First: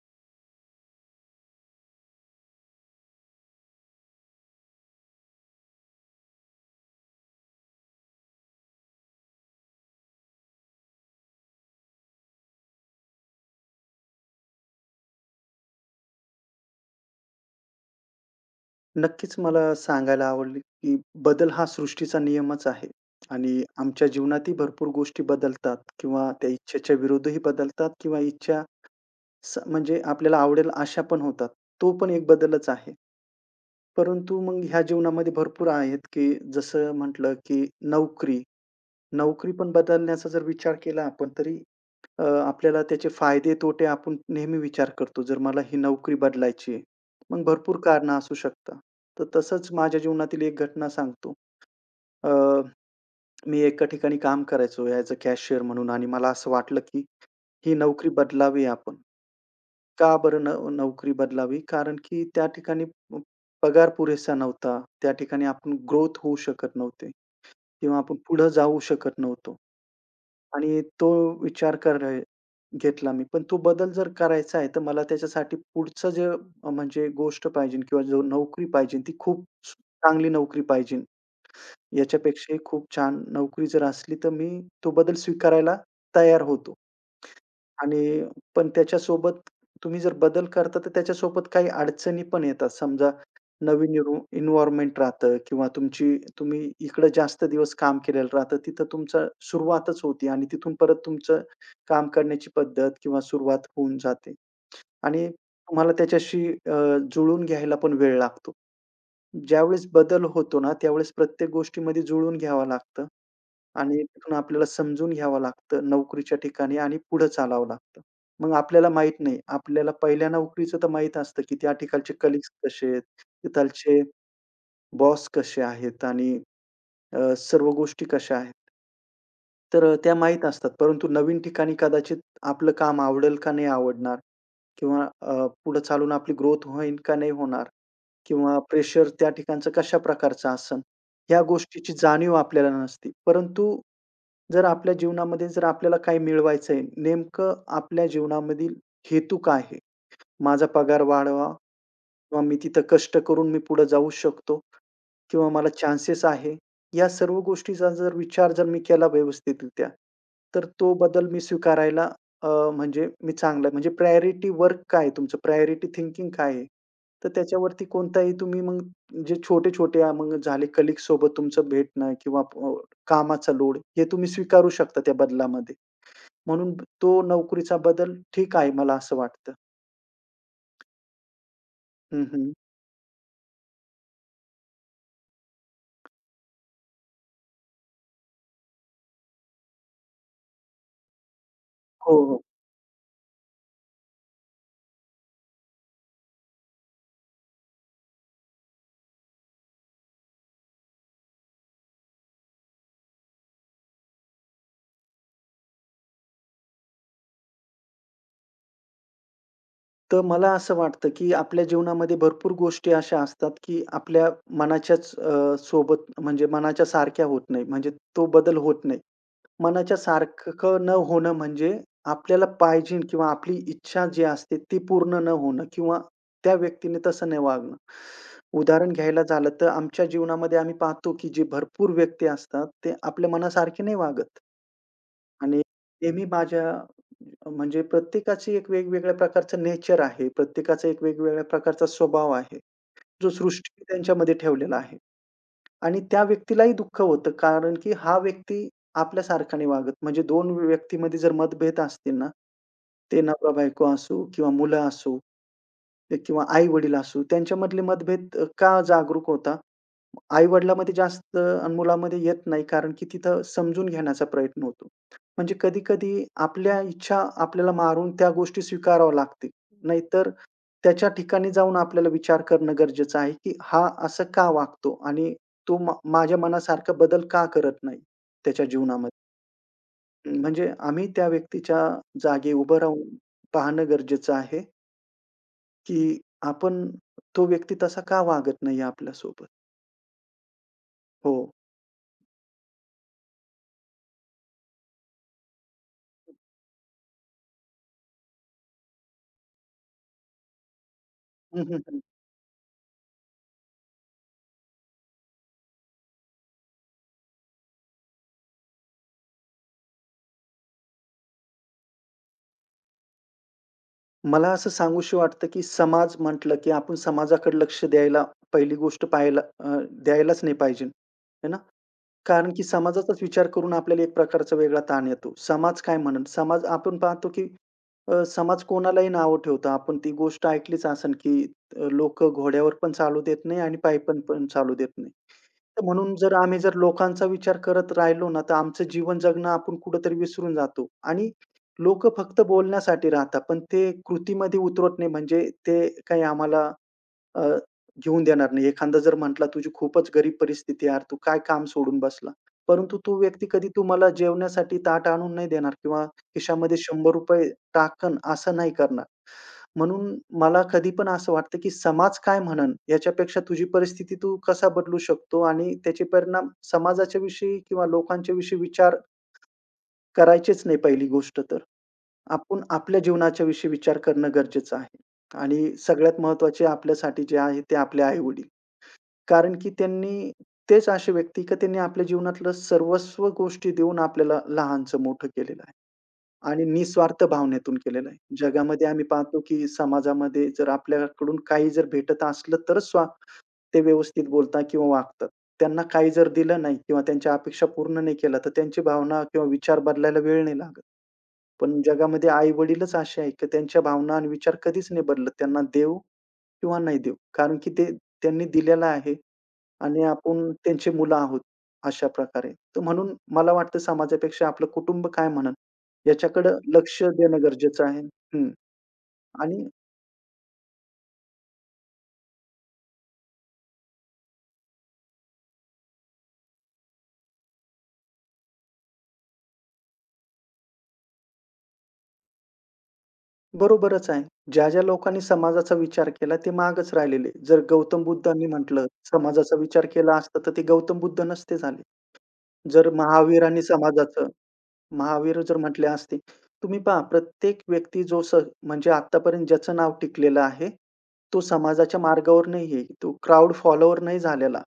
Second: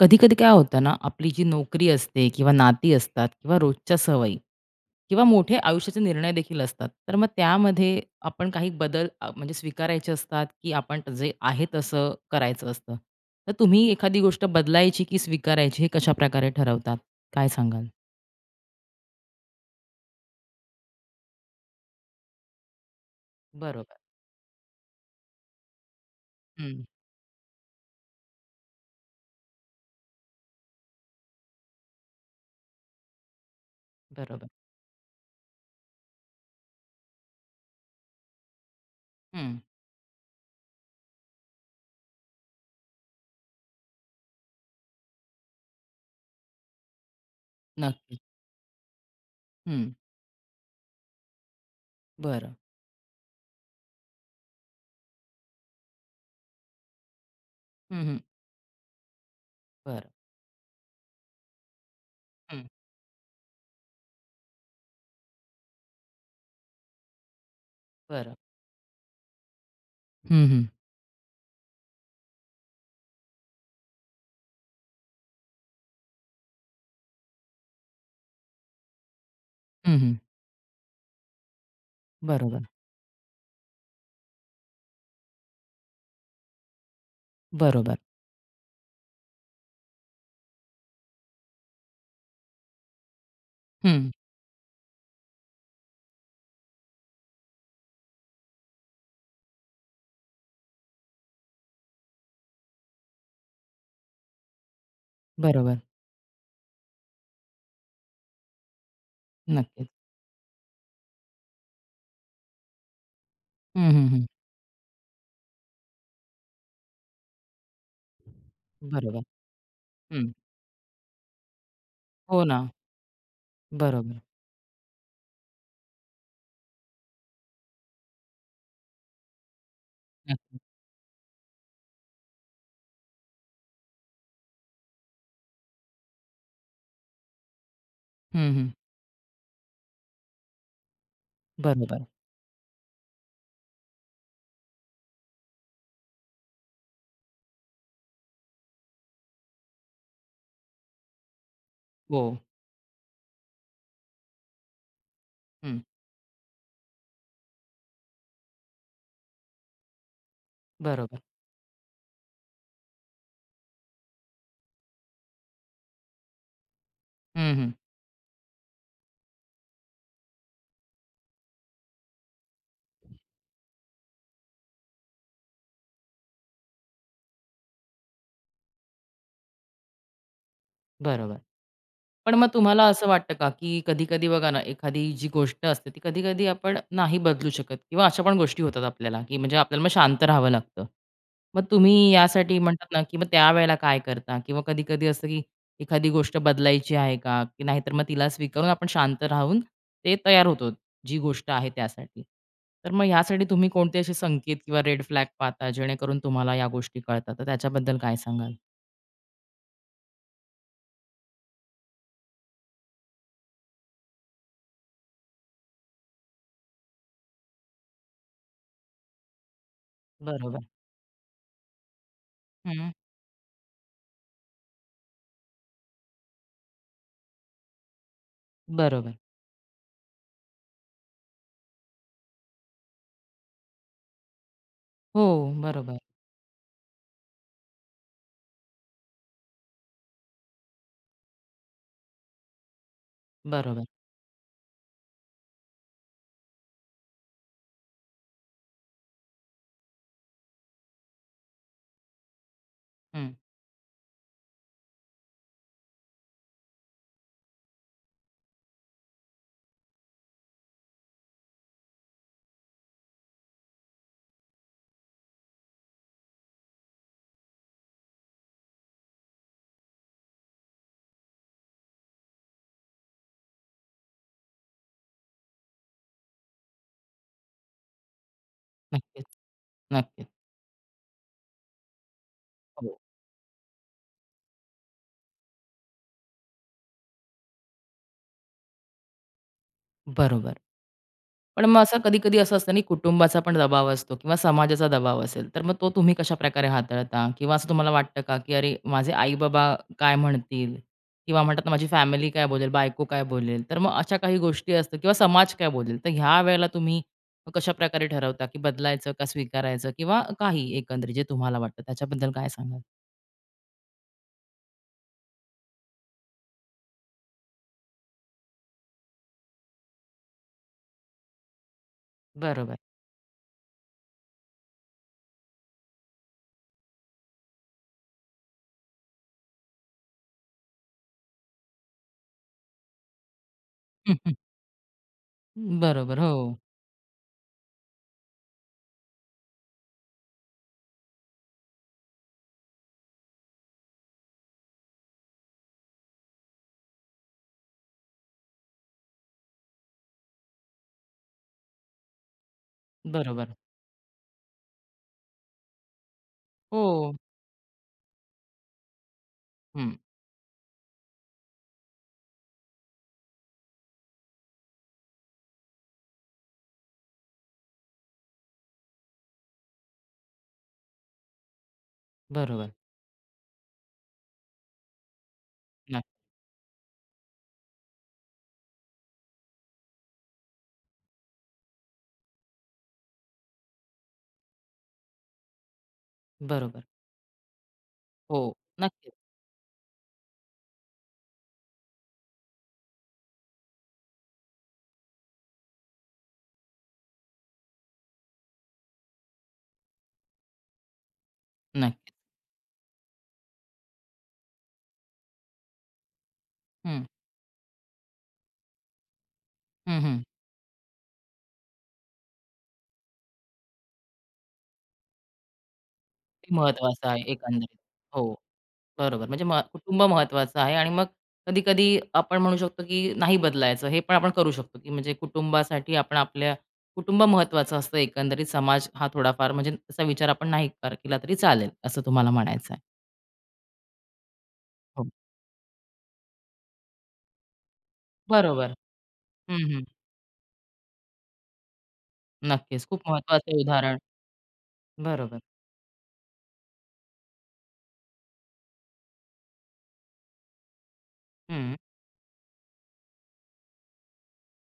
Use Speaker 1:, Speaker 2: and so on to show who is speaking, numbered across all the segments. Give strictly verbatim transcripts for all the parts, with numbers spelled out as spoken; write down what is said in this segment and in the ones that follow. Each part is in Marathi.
Speaker 1: कधी कधी काय होतं ना, आपली जी नोकरी असते किंवा नाती असतात किंवा रोजच्या सवयी किंवा मोठे आयुष्याचे निर्णय देखील असतात, तर मग त्यामध्ये आपण काही बदल अ, म्हणजे स्वीकारायचे असतात की आपण जे आहे तसं करायचं असतं. तर तुम्ही एखादी गोष्ट बदलायची की स्वीकारायची हे कशा प्रकारे ठरवतात? काय सांगाल?
Speaker 2: नक्कीच मला सांगायला आवडेल, की बदल हा सृष्टीचा नियमच आहे आणि
Speaker 1: बरोबर.
Speaker 2: आमच्या जीवनातही भरपूर गोष्टी बदलतात किंवा त्या
Speaker 1: हम्म.
Speaker 2: इच्छेच्या विरुद्धही बदलतात किंवा इच्छा स म्हणजे आपल्याला आवडेल अशा पण होतात. तो पण एक बदलच आहे. परंतु
Speaker 1: बरोबर.
Speaker 2: मग ह्या जीवनामध्ये भरपूर आहेत, की जसं म्हटलं, की नोकरी. नोकरी
Speaker 1: हम्म.
Speaker 2: पण बदलण्याचा जर विचार केला आपण तरी अ, आपल्याला त्याचे फायदे-तोटे आपण नेहमी विचार करतो. जर मला ही नोकरी बदलायची आहे, मग भरपूर कारणं
Speaker 1: नक्की.
Speaker 2: असू शकतात. तर तसंच
Speaker 1: हम्म.
Speaker 2: माझ्या जीवनातील एक घटना सांगतो. अ,
Speaker 1: बरं.
Speaker 2: मी एका ठिकाणी काम करायचो ॲज अ कॅशियर म्हणून आणि मला असं वाटलं, की ही
Speaker 1: हम्म.
Speaker 2: नोकरी
Speaker 1: हम्म.
Speaker 2: बदलावी आपण.
Speaker 1: बरं.
Speaker 2: का बरं न नोकरी बदलावी? कारण की त्या
Speaker 1: हम्म.
Speaker 2: ठिकाणी प पगार पुरेसा नव्हता. त्या ठिकाणी आपण ग्रोथ होऊ शकत नव्हते किंवा आपण
Speaker 1: बरं.
Speaker 2: पुढे जाऊ शकत नव्हतो
Speaker 1: हम्म. हम्म.
Speaker 2: आणि तो विचार कर घेतला मी. पण तो बदल जर करायचा आहे, तर मला त्याच्यासाठी पुढचं जे अ, म्हणजे गोष्ट पाहिजे किंवा जो नोकरी पाहिजे ती खूप
Speaker 1: हम्म. हम्म.
Speaker 2: चांगली नोकरी पाहिजे. याच्यापेक्षाही
Speaker 1: बरोबर.
Speaker 2: खूप छान नोकरी जर असली, तर मी तो बदल स्वीकारायला तयार होतो.
Speaker 1: बरोबर.
Speaker 2: आणि पण त्याच्यासोबत तुम्ही जर बदल करता, तर त्याच्यासोबत काही अडचणी पण येतात. समजा नवीन
Speaker 1: हम्म.
Speaker 2: इन्व्ह इन्व्हायर्नमेंट राहतं किंवा तुमची तुम्ही इकडं जास्त दिवस काम केलेलं राहतं. तिथं तुमचं सुरुवातच होती आणि तिथून परत तुमचं काम करण्याची पद्धत किंवा सुरुवात होऊन जाते आणि
Speaker 1: बरोबर.
Speaker 2: तुम्हाला त्याच्याशी अ, जुळून घ्यायला पण वेळ लागतो. ज्यावेळेस
Speaker 1: नक्कीच.
Speaker 2: बदल होतो ना, त्यावेळेस प्रत्येक गोष्टीमध्ये जुळवून घ्यावं लागतं
Speaker 1: हम्म.
Speaker 2: आणि
Speaker 1: हम्म. हम्म.
Speaker 2: तिथून आपल्याला समजून घ्यावं लागतं नोकरीच्या ठिकाणी आणि पुढे चालावं लागतं. मग आपल्याला माहीत
Speaker 1: बरोबर.
Speaker 2: नाही. आपल्याला पहिल्या
Speaker 1: हं.
Speaker 2: नोकरीचं तर माहीत असतं, की त्या ठिकाणचे
Speaker 1: हो
Speaker 2: कलीग्स
Speaker 1: ना.
Speaker 2: कसे आहेत, तिथालचे
Speaker 1: बरोबर.
Speaker 2: बॉस कसे आहेत आणि अ, सर्व गोष्टी कशा आहेत. तर अ, त्या माहीत
Speaker 1: नक्की.
Speaker 2: असतात. परंतु नवीन ठिकाणी कदाचित आपलं काम आवडेल का नाही आवडणार किंवा अ, पुढे चालून आपली ग्रोथ होईल का नाही होणार
Speaker 1: हं,
Speaker 2: किंवा
Speaker 1: हं.
Speaker 2: प्रेशर त्या ठिकाणचं कशा प्रकारचं असेल, ह्या गोष्टीची
Speaker 1: बरोबर.
Speaker 2: जाणीव आपल्याला नसते. परंतु जर आपल्या जीवनामध्ये जर आपल्याला काही मिळवायचं आहे, नेमकं आपल्या जीवनामधील हेतू काय आहे? माझा पगार वाढवा
Speaker 1: हो.
Speaker 2: किंवा मी तिथं कष्ट करून मी पुढे जाऊ शकतो किंवा मला
Speaker 1: हं.
Speaker 2: चान्सेस आहे. या सर्व गोष्टीचा जर विचार जर मी केला व्यवस्थितरित्या, तर तो
Speaker 1: बरोबर.
Speaker 2: बदल मी स्वीकारायला अ, म्हणजे मी चांगला म्हणजे प्रायोरिटी वर्क काय आहे तुमचं? प्रायोरिटी थिंकिंग काय आहे? तर
Speaker 1: हं, हं.
Speaker 2: त्याच्यावरती कोणताही तुम्ही मग जे छोटे-छोटे अ, मग झाले कलीगसोबत तुमचं भेटणं किंवा अ, कामाचा लोड हे तुम्ही स्वीकारू शकता त्या बदलामध्ये. म्हणून तो नोकरीचा बदल ठीक आहे मला असं वाटतं.
Speaker 1: बरोबर.
Speaker 2: हं,
Speaker 1: पण
Speaker 2: हं.
Speaker 1: मग तुम्हाला असं वाटतं का, की कधी-कधी बघा ना, एखादी जी गोष्ट असते ती कधी-कधी आपण नाही बदलू शकत किंवा अशा पण गोष्टी होतात आपल्याला, की म्हणजे आपल्याला मग शांत राहावं लागतं. मग तुम्ही
Speaker 2: हो, हो.
Speaker 1: यासाठी म्हणतात ना, की मग त्यावेळेला काय करता? किंवा कधी-कधी असतं, की एखादी गोष्ट बदलायची आहे का? की नाहीतर मग तिला स्वीकारून आपण शांत राहून ते तयार होतो, जी गोष्ट आहे त्यासाठी. तर मग ह्यासाठी तुम्ही कोणते असे संकेत किंवा रेड फ्लॅग पाहता, जेणेकरून तुम्हाला या गोष्टी कळतात? तर त्याच्याबद्दल काय सांगाल?
Speaker 2: तर मला असं वाटतं, की आपल्या जीवनामध्ये भरपूर गोष्टी अशा असतात, की आपल्या मनाच्याच अ, सोबत म्हणजे मनाच्या सारख्या होत नाही. म्हणजे तो बदल होत नाही. मनाच्या
Speaker 1: बरोबर.
Speaker 2: सारखं न होणं म्हणजे आपल्याला
Speaker 1: हं.
Speaker 2: पाहिजे किंवा आपली इच्छा जी असते ती पूर्ण न होणं किंवा त्या व्यक्तीने तसं नाही वागणं. उदाहरण
Speaker 1: बरोबर.
Speaker 2: घ्यायला झालं तर आमच्या जीवनामध्ये आम्ही पाहतो, की जे भरपूर व्यक्ती असतात, ते आपल्या मनासारखे नाही वागत.
Speaker 1: हो,
Speaker 2: आणि
Speaker 1: बरोबर.
Speaker 2: नेहमी माझ्या म्हणजे प्रत्येकाची एक वेगवेगळ्या प्रकारचं नेचर आहे. प्रत्येकाचा एक वेगवेगळ्या प्रकारचा स्वभाव आहे, जो सृष्टीने
Speaker 1: बरोबर.
Speaker 2: त्यांच्यामध्ये ठेवलेला आहे. आणि त्या व्यक्तीलाही दुःख होतं, कारण की हा व्यक्ती आपल्यासारखाने वागत म्हणजे दोन व्यक्तीमध्ये जर मतभेद असतील ना, ते
Speaker 1: हं.
Speaker 2: नवरा-बायको असो किंवा मुलं असो किंवा आई-वडील असो, त्यांच्यामधले मतभेद अ, का जागरूक होता? आई-वडिलांमध्ये जास्त आणि मुलामध्ये येत नाही, कारण की तिथं समजून घेण्याचा प्रयत्न होतो. म्हणजे कधी-कधी आपल्या इच्छा आपल्याला मारून त्या गोष्टी स्वीकाराव्या लागतील. नाहीतर त्याच्या ठिकाणी जाऊन आपल्याला विचार करणं गरजेचं आहे, की हा असं का वागतो आणि तो मा माझ्या मनासारखा बदल का करत नाही त्याच्या जीवनामध्ये?
Speaker 1: नक्कीच, नक्कीच.
Speaker 2: म्हणजे आम्ही त्या व्यक्तीच्या जागी उभं
Speaker 1: हो.
Speaker 2: राहून पाहणं गरजेचं आहे, की आपण तो व्यक्ती तसा का वागत नाही आपल्यासोबत?
Speaker 1: बरोबर.
Speaker 2: हो.
Speaker 1: पण मग असं कधी-कधी असं असतं ना, कुटुंबाचा पण दबाव असतो किंवा समाजाचा दबाव असेल, तर मग तो तुम्ही कशाप्रकारे हाताळता? किंवा असं तुम्हाला वाटतं का, की "अरे, माझे आई-बाबा काय म्हणतील?" किंवा म्हणतात ना, "माझी फॅमिली काय बोलेल? बायको काय बोलेल?" तर मग अशा काही गोष्टी असतात किंवा समाज काय बोलेल? तर ह्या वेळेला तुम्ही कशाप्रकारे ठरवता, की बदलायचं का स्वीकारायचं किंवा काही एकंदरीत जे तुम्हाला वाटतं त्याच्याबद्दल काय सांगाल?
Speaker 2: मला असं सांगूशी वाटतं, की समाज म्हटलं, की आपण समाजाकडे लक्ष द्यायला पहिली गोष्ट पाहायला अ, द्यायलाच नाही पाहिजे. है ना? कारण की
Speaker 1: बरोबर.
Speaker 2: समाजाचाच विचार करून आपल्याला एक प्रकारचा वेगळा ताण येतो. समाज काय म्हणेल? समाज आपण पाहतो की अ, समाज कोणालाही नावं ठेवतो. आपण ती गोष्ट ऐकलीच असेल की लोक लोकं घोड्यावर पण चालू देत नाही आणि
Speaker 1: हं,
Speaker 2: पायीपण
Speaker 1: हं.
Speaker 2: पण पण चालू देत नाही. तर म्हणून
Speaker 1: बरोबर.
Speaker 2: जर
Speaker 1: हो.
Speaker 2: आम्ही जर लोकांचा विचार करत राहिलो ना, तर आमचं जीवन जगणं आपण कुठेतरी विसरून जातो आणि लोकं फक्त बोलण्यासाठी राहतात, पण ते कृतीमध्ये उतरत नाही म्हणजे ते काही आम्हाला अ, घेऊन देणार नाही. एखादा जर म्हटला, "तुझी खूपच गरीब परिस्थिती आहे यार, तू काय काम सोडून बसला?" परंतु तो व्यक्ती
Speaker 1: बरोबर.
Speaker 2: कधी तुम्हाला जेवण्यासाठी ताट आणून नाही देणार किंवा खिशामध्ये
Speaker 1: हो.
Speaker 2: ₹शंभर रुपये टाकन असं नाही करणार. म्हणून मला कधी पण असं वाटतं, की समाज काय म्हणेल याच्यापेक्षा तुझी परिस्थिती तू कसा बदलू शकतो आणि त्याचे परिणाम समाजाच्या विषयी किंवा लोकांच्या विषयी विचार करायचेच नाही पहिली गोष्ट तर. आपण
Speaker 1: बरोबर.
Speaker 2: आपल्या जीवनाच्या विषयी विचार करणं गरजेचं आहे आणि
Speaker 1: नाही.
Speaker 2: सगळ्यात महत्त्वाचे आपल्यासाठी जे आहे ते आपले आई कारण की त्यांनी तेच असे व्यक्ती का त्यांनी आपल्या जीवनातलं सर्वस्व गोष्टी देऊन आपल्याला लहानचं मोठं केलेलं आहे. आणि
Speaker 1: बरोबर.
Speaker 2: निस्वार्थ भावनेतून केलेलं आहे.
Speaker 1: हो.
Speaker 2: जगामध्ये आम्ही
Speaker 1: नक्कीच,
Speaker 2: पाहतो की समाजामध्ये जर आपल्याकडून काही जर भेटत असलं तरच स्वा ते व्यवस्थित बोलतात किंवा वागतात. त्यांना काही जर दिलं नाही किंवा त्यांच्या अपेक्षा पूर्ण नाही केल्या, तर त्यांची भावना किंवा विचार बदलायला वेळ नाही लागत. पण
Speaker 1: नक्कीच.
Speaker 2: जगामध्ये आई-वडीलच असे आहेत की त्यांच्या भावना आणि विचार कधीच नाही बदलत. त्यांना देऊ किंवा नाही
Speaker 1: हं.
Speaker 2: देऊ. कारण की ते त्यांनी दिलेलं आहे.
Speaker 1: हं,
Speaker 2: आणि
Speaker 1: हं.
Speaker 2: आपण त्यांची मुलं आहोत, अशा प्रकारे. तर म्हणून मला वाटतं समाजापेक्षा आपलं कुटुंब काय म्हणेल
Speaker 1: ते
Speaker 2: याच्याकडं लक्ष
Speaker 1: महत्त्वाचं आहे
Speaker 2: देणं
Speaker 1: एकंदरीत.
Speaker 2: गरजेचं आहे.
Speaker 1: हो.
Speaker 2: हं.
Speaker 1: बरोबर. म्हणजे म
Speaker 2: आणि
Speaker 1: कुटुंब महत्त्वाचं आहे आणि मग कधी-कधी आपण म्हणू शकतो, की नाही बदलायचं हे पण आपण करू शकतो, की म्हणजे कुटुंबासाठी आपण आपल्या कुटुंब महत्त्वाचं असतं एकंदरीत. समाज हा थोडाफार म्हणजे त्याचा विचार आपण नाही कर केला तरी चालेल, असं तुम्हाला म्हणायचं आहे.
Speaker 2: बरोबरच आहे. ज्या, ज्या
Speaker 1: हो.
Speaker 2: लोकांनी समाजाचा विचार केला ते मागच राहिलेले. जर गौतम बुद्धांनी
Speaker 1: बरोबर.
Speaker 2: म्हटलं समाजाचा
Speaker 1: हं, हं.
Speaker 2: विचार केला असता, तर ते गौतम बुद्ध नसते झाले.
Speaker 1: नक्कीच.
Speaker 2: जर
Speaker 1: खूप महत्त्वाचं
Speaker 2: महावीरांनी
Speaker 1: उदाहरण.
Speaker 2: समाजाचं
Speaker 1: बरोबर.
Speaker 2: महावीर जर म्हटले असते, तुम्ही पहा प्रत्येक व्यक्ती जो स म्हणजे आत्तापर्यंत ज्याचं नाव टिकलेलं आहे, तो
Speaker 1: हं.
Speaker 2: समाजाच्या मार्गावर नाही आहे. तो क्राउड फॉलोवर नाही झालेला.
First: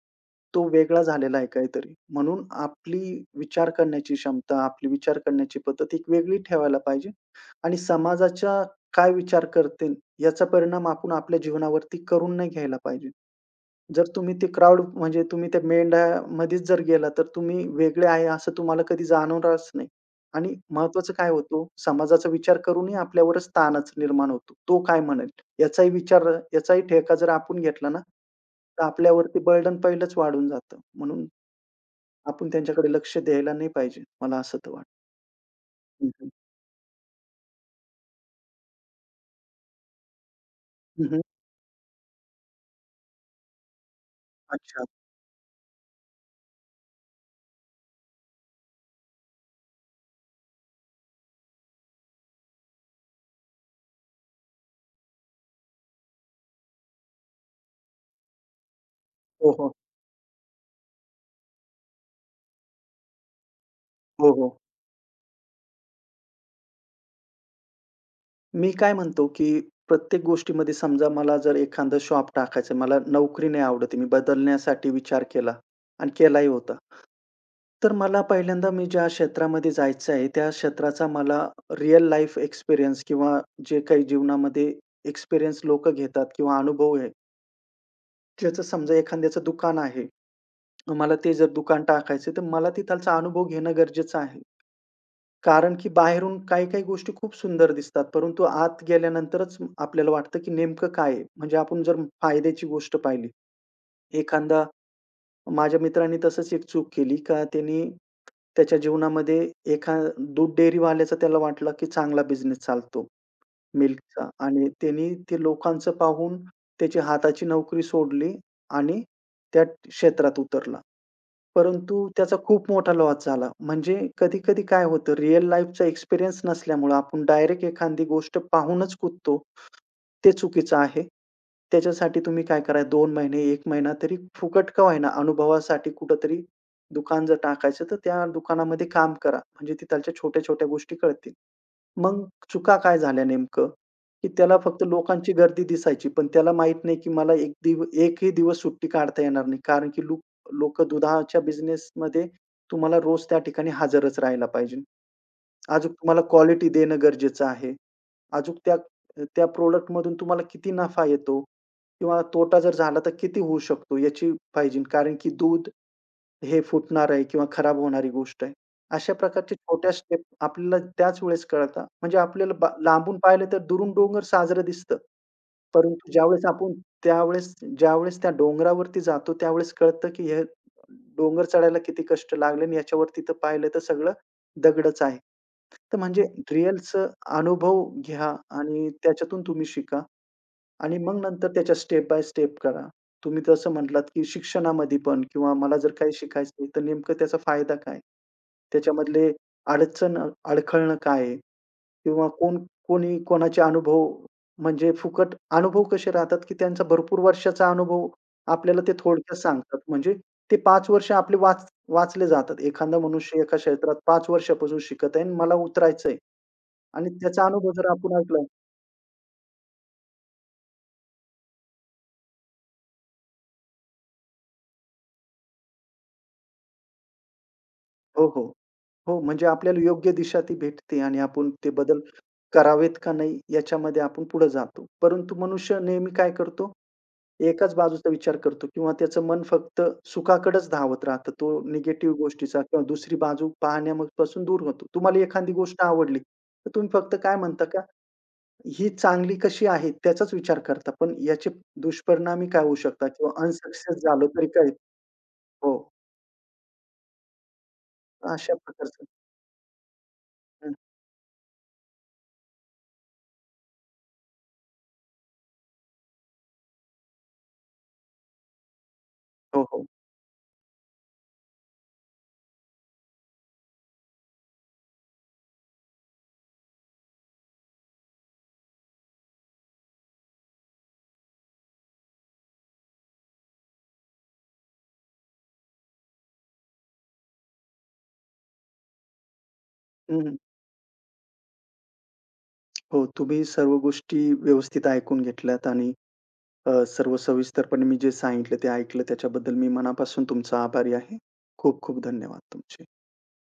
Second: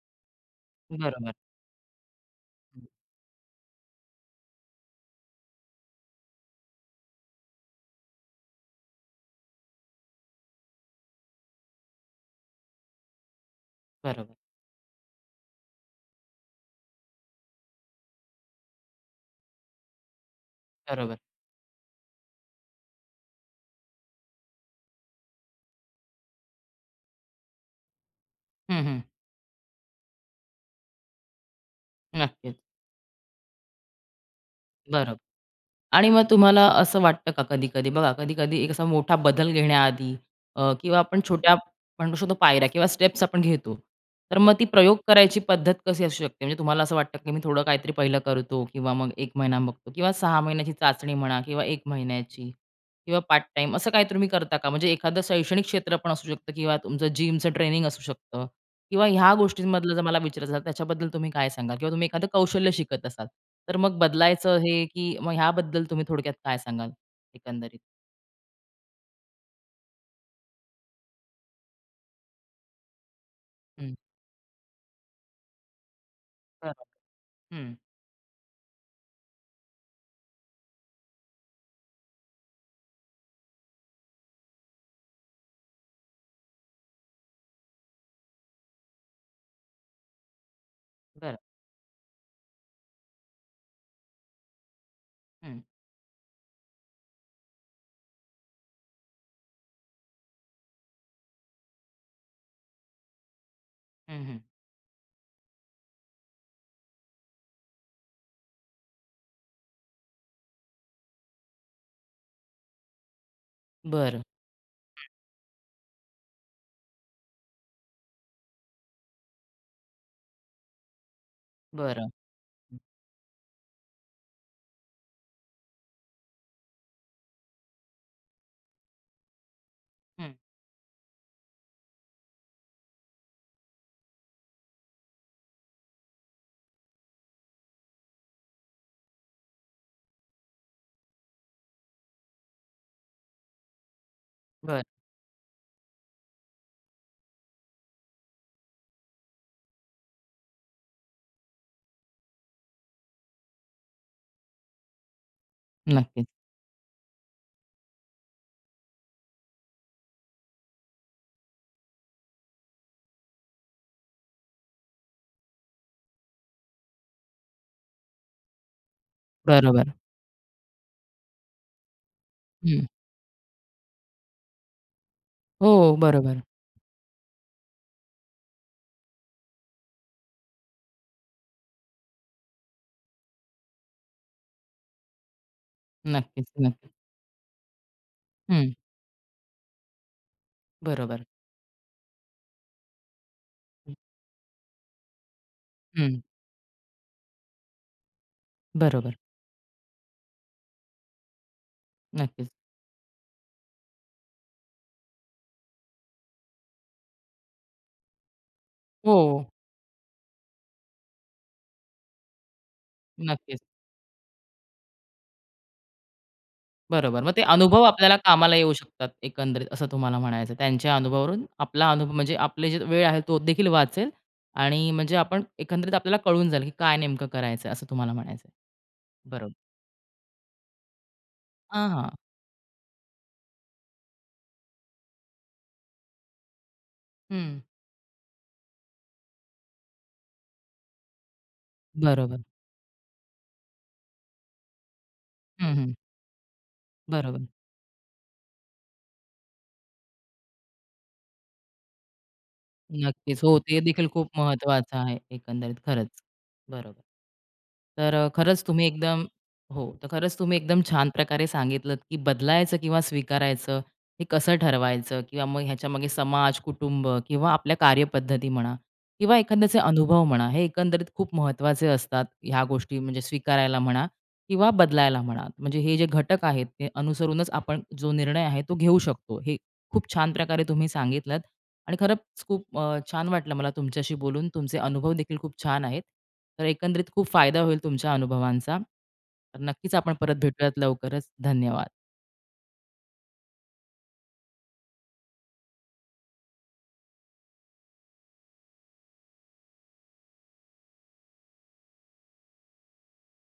Speaker 2: तो वेगळा
Speaker 1: बरोबर.
Speaker 2: झालेला आहे काहीतरी. म्हणून
Speaker 1: हं.
Speaker 2: आपली विचार करण्याची क्षमता, आपली विचार करण्याची पद्धत एक वेगळी ठेवायला पाहिजे आणि समाजाच्या काय विचार करतील याचा परिणाम आपण आपल्या जीवनावरती करून नाही घ्यायला पाहिजे. जर तुम्ही
Speaker 1: बरोबर.
Speaker 2: ते क्राउड म्हणजे तुम्ही त्या मेंढ्यामध्येच जर गेला, तर तुम्ही वेगळे आहे असं तुम्हाला कधी जाणवणारच नाही. आणि महत्त्वाचं
Speaker 1: बरोबर.
Speaker 2: काय होतो, समाजाचा विचार करूनही आपल्यावरच ताणच निर्माण होतो. तो काय म्हणेल याचाही विचार याचाही ठेका जर आपण घेतला ना,
Speaker 1: हं,
Speaker 2: तर
Speaker 1: हं.
Speaker 2: आपल्यावरती बर्डन पहिलंच वाढून जातं. म्हणून आपण
Speaker 1: नक्कीच.
Speaker 2: त्यांच्याकडे लक्ष द्यायला नाही पाहिजे. मला असं तर वाटतं.
Speaker 1: बरोबर. आणि
Speaker 2: हं,
Speaker 1: मग
Speaker 2: हं.
Speaker 1: तुम्हाला असं वाटतं का कधी-कधी बघा, कधी-कधी एक असा मोठा बदल घेण्याआधी अ, किंवा
Speaker 2: हं,
Speaker 1: आपण
Speaker 2: हं.
Speaker 1: छोट्या म्हणू शकतो पायऱ्या किंवा स्टेप्स आपण घेतो. तर मग ती
Speaker 2: अच्छा.
Speaker 1: प्रयोग करायची पद्धत कशी असू शकते? म्हणजे तुम्हाला असं वाटतं की मी थोडं काहीतरी पहिलं करतो किंवा मग एक महिना बघतो किंवा सहा महिन्याची चाचणी म्हणा किंवा एक महिन्याची किंवा पार्ट टाईम असं काही तुम्ही करता का? म्हणजे एखादं शैक्षणिक क्षेत्र पण असू शकतं किंवा तुमचं जिमचं ट्रेनिंग असू शकतं. किंवा ह्या
Speaker 2: हो, हो.
Speaker 1: गोष्टींमधलं जर मला विचारायचं असेल, त्याच्याबद्दल तुम्ही काय सांगाल? किंवा तुम्ही एखादं कौशल्य शिकत असाल, तर मग
Speaker 2: हो, हो.
Speaker 1: बदलायचं हे, की मग ह्याबद्दल तुम्ही थोडक्यात काय सांगाल एकंदरीत?
Speaker 2: मी काय म्हणतो, की प्रत्येक गोष्टीमध्ये समजा मला जर एखादं शॉप टाकायचं आहे, मला नोकरी नाही आवडत
Speaker 1: हं.
Speaker 2: आहे, मी बदलण्यासाठी विचार केला आणि केलाही होता.
Speaker 1: बरोबर. हं.
Speaker 2: तर मला पहिल्यांदा मी ज्या क्षेत्रामध्ये जायचं आहे, त्या क्षेत्राचा मला रिअल लाईफ एक्सपिरियन्स किंवा जे काही जीवनामध्ये एक्सपिरियन्स लोकं घेतात किंवा अनुभव आहे. ज्याचं समजा एखाद्याचं दुकान आहे. मला ते
Speaker 1: बरं.
Speaker 2: जर दुकान टाकायचं तर मला तिथालचा अनुभव घेणं गरजेचं आहे.
Speaker 1: हं.
Speaker 2: कारण की बाहेरून काही-काही गोष्टी खूप सुंदर दिसतात, परंतु आत गेल्यानंतरच आपल्याला वाटतं, की नेमकं काय आहे? म्हणजे आपण जर फायद्याची गोष्ट पाहिली,
Speaker 1: हं, हं.
Speaker 2: एखादा माझ्या मित्रांनी तसंच एक चूक केली का त्यानी त्याच्या जीवनामध्ये एखा दूध डेअरीवाल्याचा त्याला वाटलं, की चांगला बिझनेस चालतो
Speaker 1: बरं.
Speaker 2: मिल्कचा आणि त्यानी ते लोकांचं पाहून त्याची हाताची नोकरी सोडली आणि त्या क्षेत्रात उतरला. परंतु
Speaker 1: बरं.
Speaker 2: त्याचा खूप मोठा लॉस झाला. म्हणजे कधी-कधी काय होतं रिअल लाईफचा एक्सपिरियन्स नसल्यामुळं आपण डायरेक्ट एखादी गोष्ट पाहूनच कुदतो. ते
Speaker 1: हं.
Speaker 2: चुकीचं आहे. त्याच्यासाठी तुम्ही काय करा दोन महिने, एक महिना तरी फुकट का होईना अनुभवासाठी कुठेतरी दुकान जर टाकायचं, तर त्या दुकानामध्ये काम करा. म्हणजे तिथालच्या छोट्या-छोट्या गोष्टी कळतील. मग चुका काय झाल्या नेमकं? की त्याला
Speaker 1: बरं.
Speaker 2: फक्त लोकांची गर्दी दिसायची, पण त्याला माहीत नाही की मला एक दिव एकही दिवस सुट्टी काढता येणार नाही. कारण की लूक लोकं दुधाच्या बिझनेसमध्ये तुम्हाला रोज त्या ठिकाणी हजरच राहायला पाहिजे. अजून तुम्हाला
Speaker 1: नक्कीच.
Speaker 2: क्वालिटी देणं गरजेचं आहे. अजून त्या त्या प्रॉडक्टमधून तुम्हाला किती नफा येतो किंवा तोटा जर झाला तर किती होऊ शकतो याची पाहिजे. कारण की दूध हे फुटणार आहे किंवा खराब होणारी गोष्ट आहे. अशा प्रकारच्या छोट्या
Speaker 1: बरोबर.
Speaker 2: स्टेप आपल्याला त्याच वेळेस कळतात. म्हणजे आपल्याला बा
Speaker 1: हं.
Speaker 2: लांबून पाहिलं तर दुरून डोंगर साजरं दिसतं.
Speaker 1: हो,
Speaker 2: परंतु
Speaker 1: बरोबर.
Speaker 2: ज्यावेळेस आपण त्यावेळेस ज्यावेळेस त्या डोंगरावरती जातो त्यावेळेस कळतं, की हे डोंगर चढायला किती कष्ट लागले आणि याच्यावरती तर पाहिलं तर सगळं दगडच आहे. तर म्हणजे
Speaker 1: नक्कीच, नक्कीच.
Speaker 2: रिअलचं अनुभव घ्या
Speaker 1: हं.
Speaker 2: आणि त्याच्यातून तुम्ही शिका. आणि मग
Speaker 1: बरोबर.
Speaker 2: नंतर त्याच्या स्टेप बाय स्टेप करा. तुम्ही तसं म्हटलात, की शिक्षणामध्ये पण किंवा मला जर काही
Speaker 1: हं.
Speaker 2: शिकायचं आहे, तर नेमकं त्याचा फायदा काय?
Speaker 1: बरोबर.
Speaker 2: त्याच्यामधले अडचण अडखळणं काय आहे? किंवा
Speaker 1: नक्कीच.
Speaker 2: कोण कोणी कोणाचे अनुभव म्हणजे फुकट अनुभव कसे राहतात, की त्यांचा भरपूर वर्षाचा अनुभव आपल्याला ते
Speaker 1: हो,
Speaker 2: थोडक्यात सांगतात. म्हणजे ते पाच वर्ष आपले वाच वाचले जातात. एखादा मनुष्य एका
Speaker 1: नक्कीच.
Speaker 2: क्षेत्रात पाच वर्षापासून शिकत आहे आणि मला उतरायचं आणि
Speaker 1: बरोबर. मग ते
Speaker 2: त्याचा अनुभव
Speaker 1: अनुभव
Speaker 2: जर
Speaker 1: आपल्याला
Speaker 2: आपण ऐकला
Speaker 1: कामाला येऊ शकतात एकंदरीत असं तुम्हाला म्हणायचं, त्यांच्या अनुभवावरून आपला अनुभव म्हणजे आपली जी वेळ आहे तो देखील वाचेल आणि म्हणजे आपण एकंदरीत आपल्याला कळून जाईल, की काय नेमकं करायचं असं तुम्हाला
Speaker 2: हो,
Speaker 1: म्हणायचं.
Speaker 2: हो. हो, म्हणजे
Speaker 1: बरोबर.
Speaker 2: आपल्याला योग्य दिशा ती भेटते आणि आपण ते
Speaker 1: हां,
Speaker 2: बदल
Speaker 1: हां.
Speaker 2: करावेत का नाही याच्यामध्ये आपण पुढे जातो. परंतु मनुष्य नेहमी काय करतो,
Speaker 1: हं.
Speaker 2: एकाच बाजूचा विचार करतो किंवा त्याचं मन फक्त सुखाकडेच धावत राहतं. तो निगेटिव्ह
Speaker 1: बरोबर.
Speaker 2: गोष्टीचा किंवा दुसरी बाजू पाहण्यापासून दूर होतो. तुम्हाला एखादी
Speaker 1: हं,
Speaker 2: गोष्ट
Speaker 1: हं.
Speaker 2: आवडली, तर तुम्ही फक्त काय
Speaker 1: बरोबर.
Speaker 2: म्हणता का, ही चांगली कशी आहे त्याचाच विचार करता. पण याचे दुष्परिणामी काय होऊ शकतात किंवा
Speaker 1: नक्कीच. हो, ते
Speaker 2: अनसक्सेस
Speaker 1: देखील
Speaker 2: झालो
Speaker 1: खूप
Speaker 2: तरी काय
Speaker 1: महत्त्वाचं आहे एकंदरीत
Speaker 2: हो,
Speaker 1: खरंच. बरोबर. तर अ,
Speaker 2: अशा
Speaker 1: खरंच तुम्ही
Speaker 2: प्रकारचं
Speaker 1: एकदम हो, तर खरंच तुम्ही
Speaker 2: हं.
Speaker 1: एकदम छान प्रकारे सांगितलत, की बदलायचं किंवा स्वीकारायचं हे कसं ठरवायचं किंवा मग ह्याच्यामागे समाज, कुटुंब किंवा आपल्या कार्यपद्धती म्हणा किंवा
Speaker 2: हो,
Speaker 1: एखाद्याचे
Speaker 2: हो.
Speaker 1: अनुभव म्हणा, हे एकंदरीत खूप महत्त्वाचे असतात. ह्या गोष्टी म्हणजे स्वीकारायला म्हणा किंवा बदलायला म्हणा. म्हणजे हे जे घटक आहेत, ते अनुसरूनच आपण जो निर्णय आहे तो घेऊ शकतो. हे खूप छान प्रकारे तुम्ही सांगितलत. आणि खरंच खूप अ, छान वाटलं मला तुमच्याशी बोलून. तुमचे अनुभव देखील खूप छान आहेत. तर एकंदरीत खूप फायदा होईल तुमच्या अनुभवांचा. तर नक्कीच आपण
Speaker 2: हं,
Speaker 1: परत
Speaker 2: हं.
Speaker 1: भेटूयात लवकरच. धन्यवाद.
Speaker 2: हो, तुम्ही सर्व गोष्टी व्यवस्थित ऐकून घेतल्यात आणि अ, सर्व सविस्तरपणे मी जे सांगितलं ते ऐकलं. त्याच्याबद्दल मी मनापासून तुमचा आभारी आहे. खूप खूप धन्यवाद तुमचे.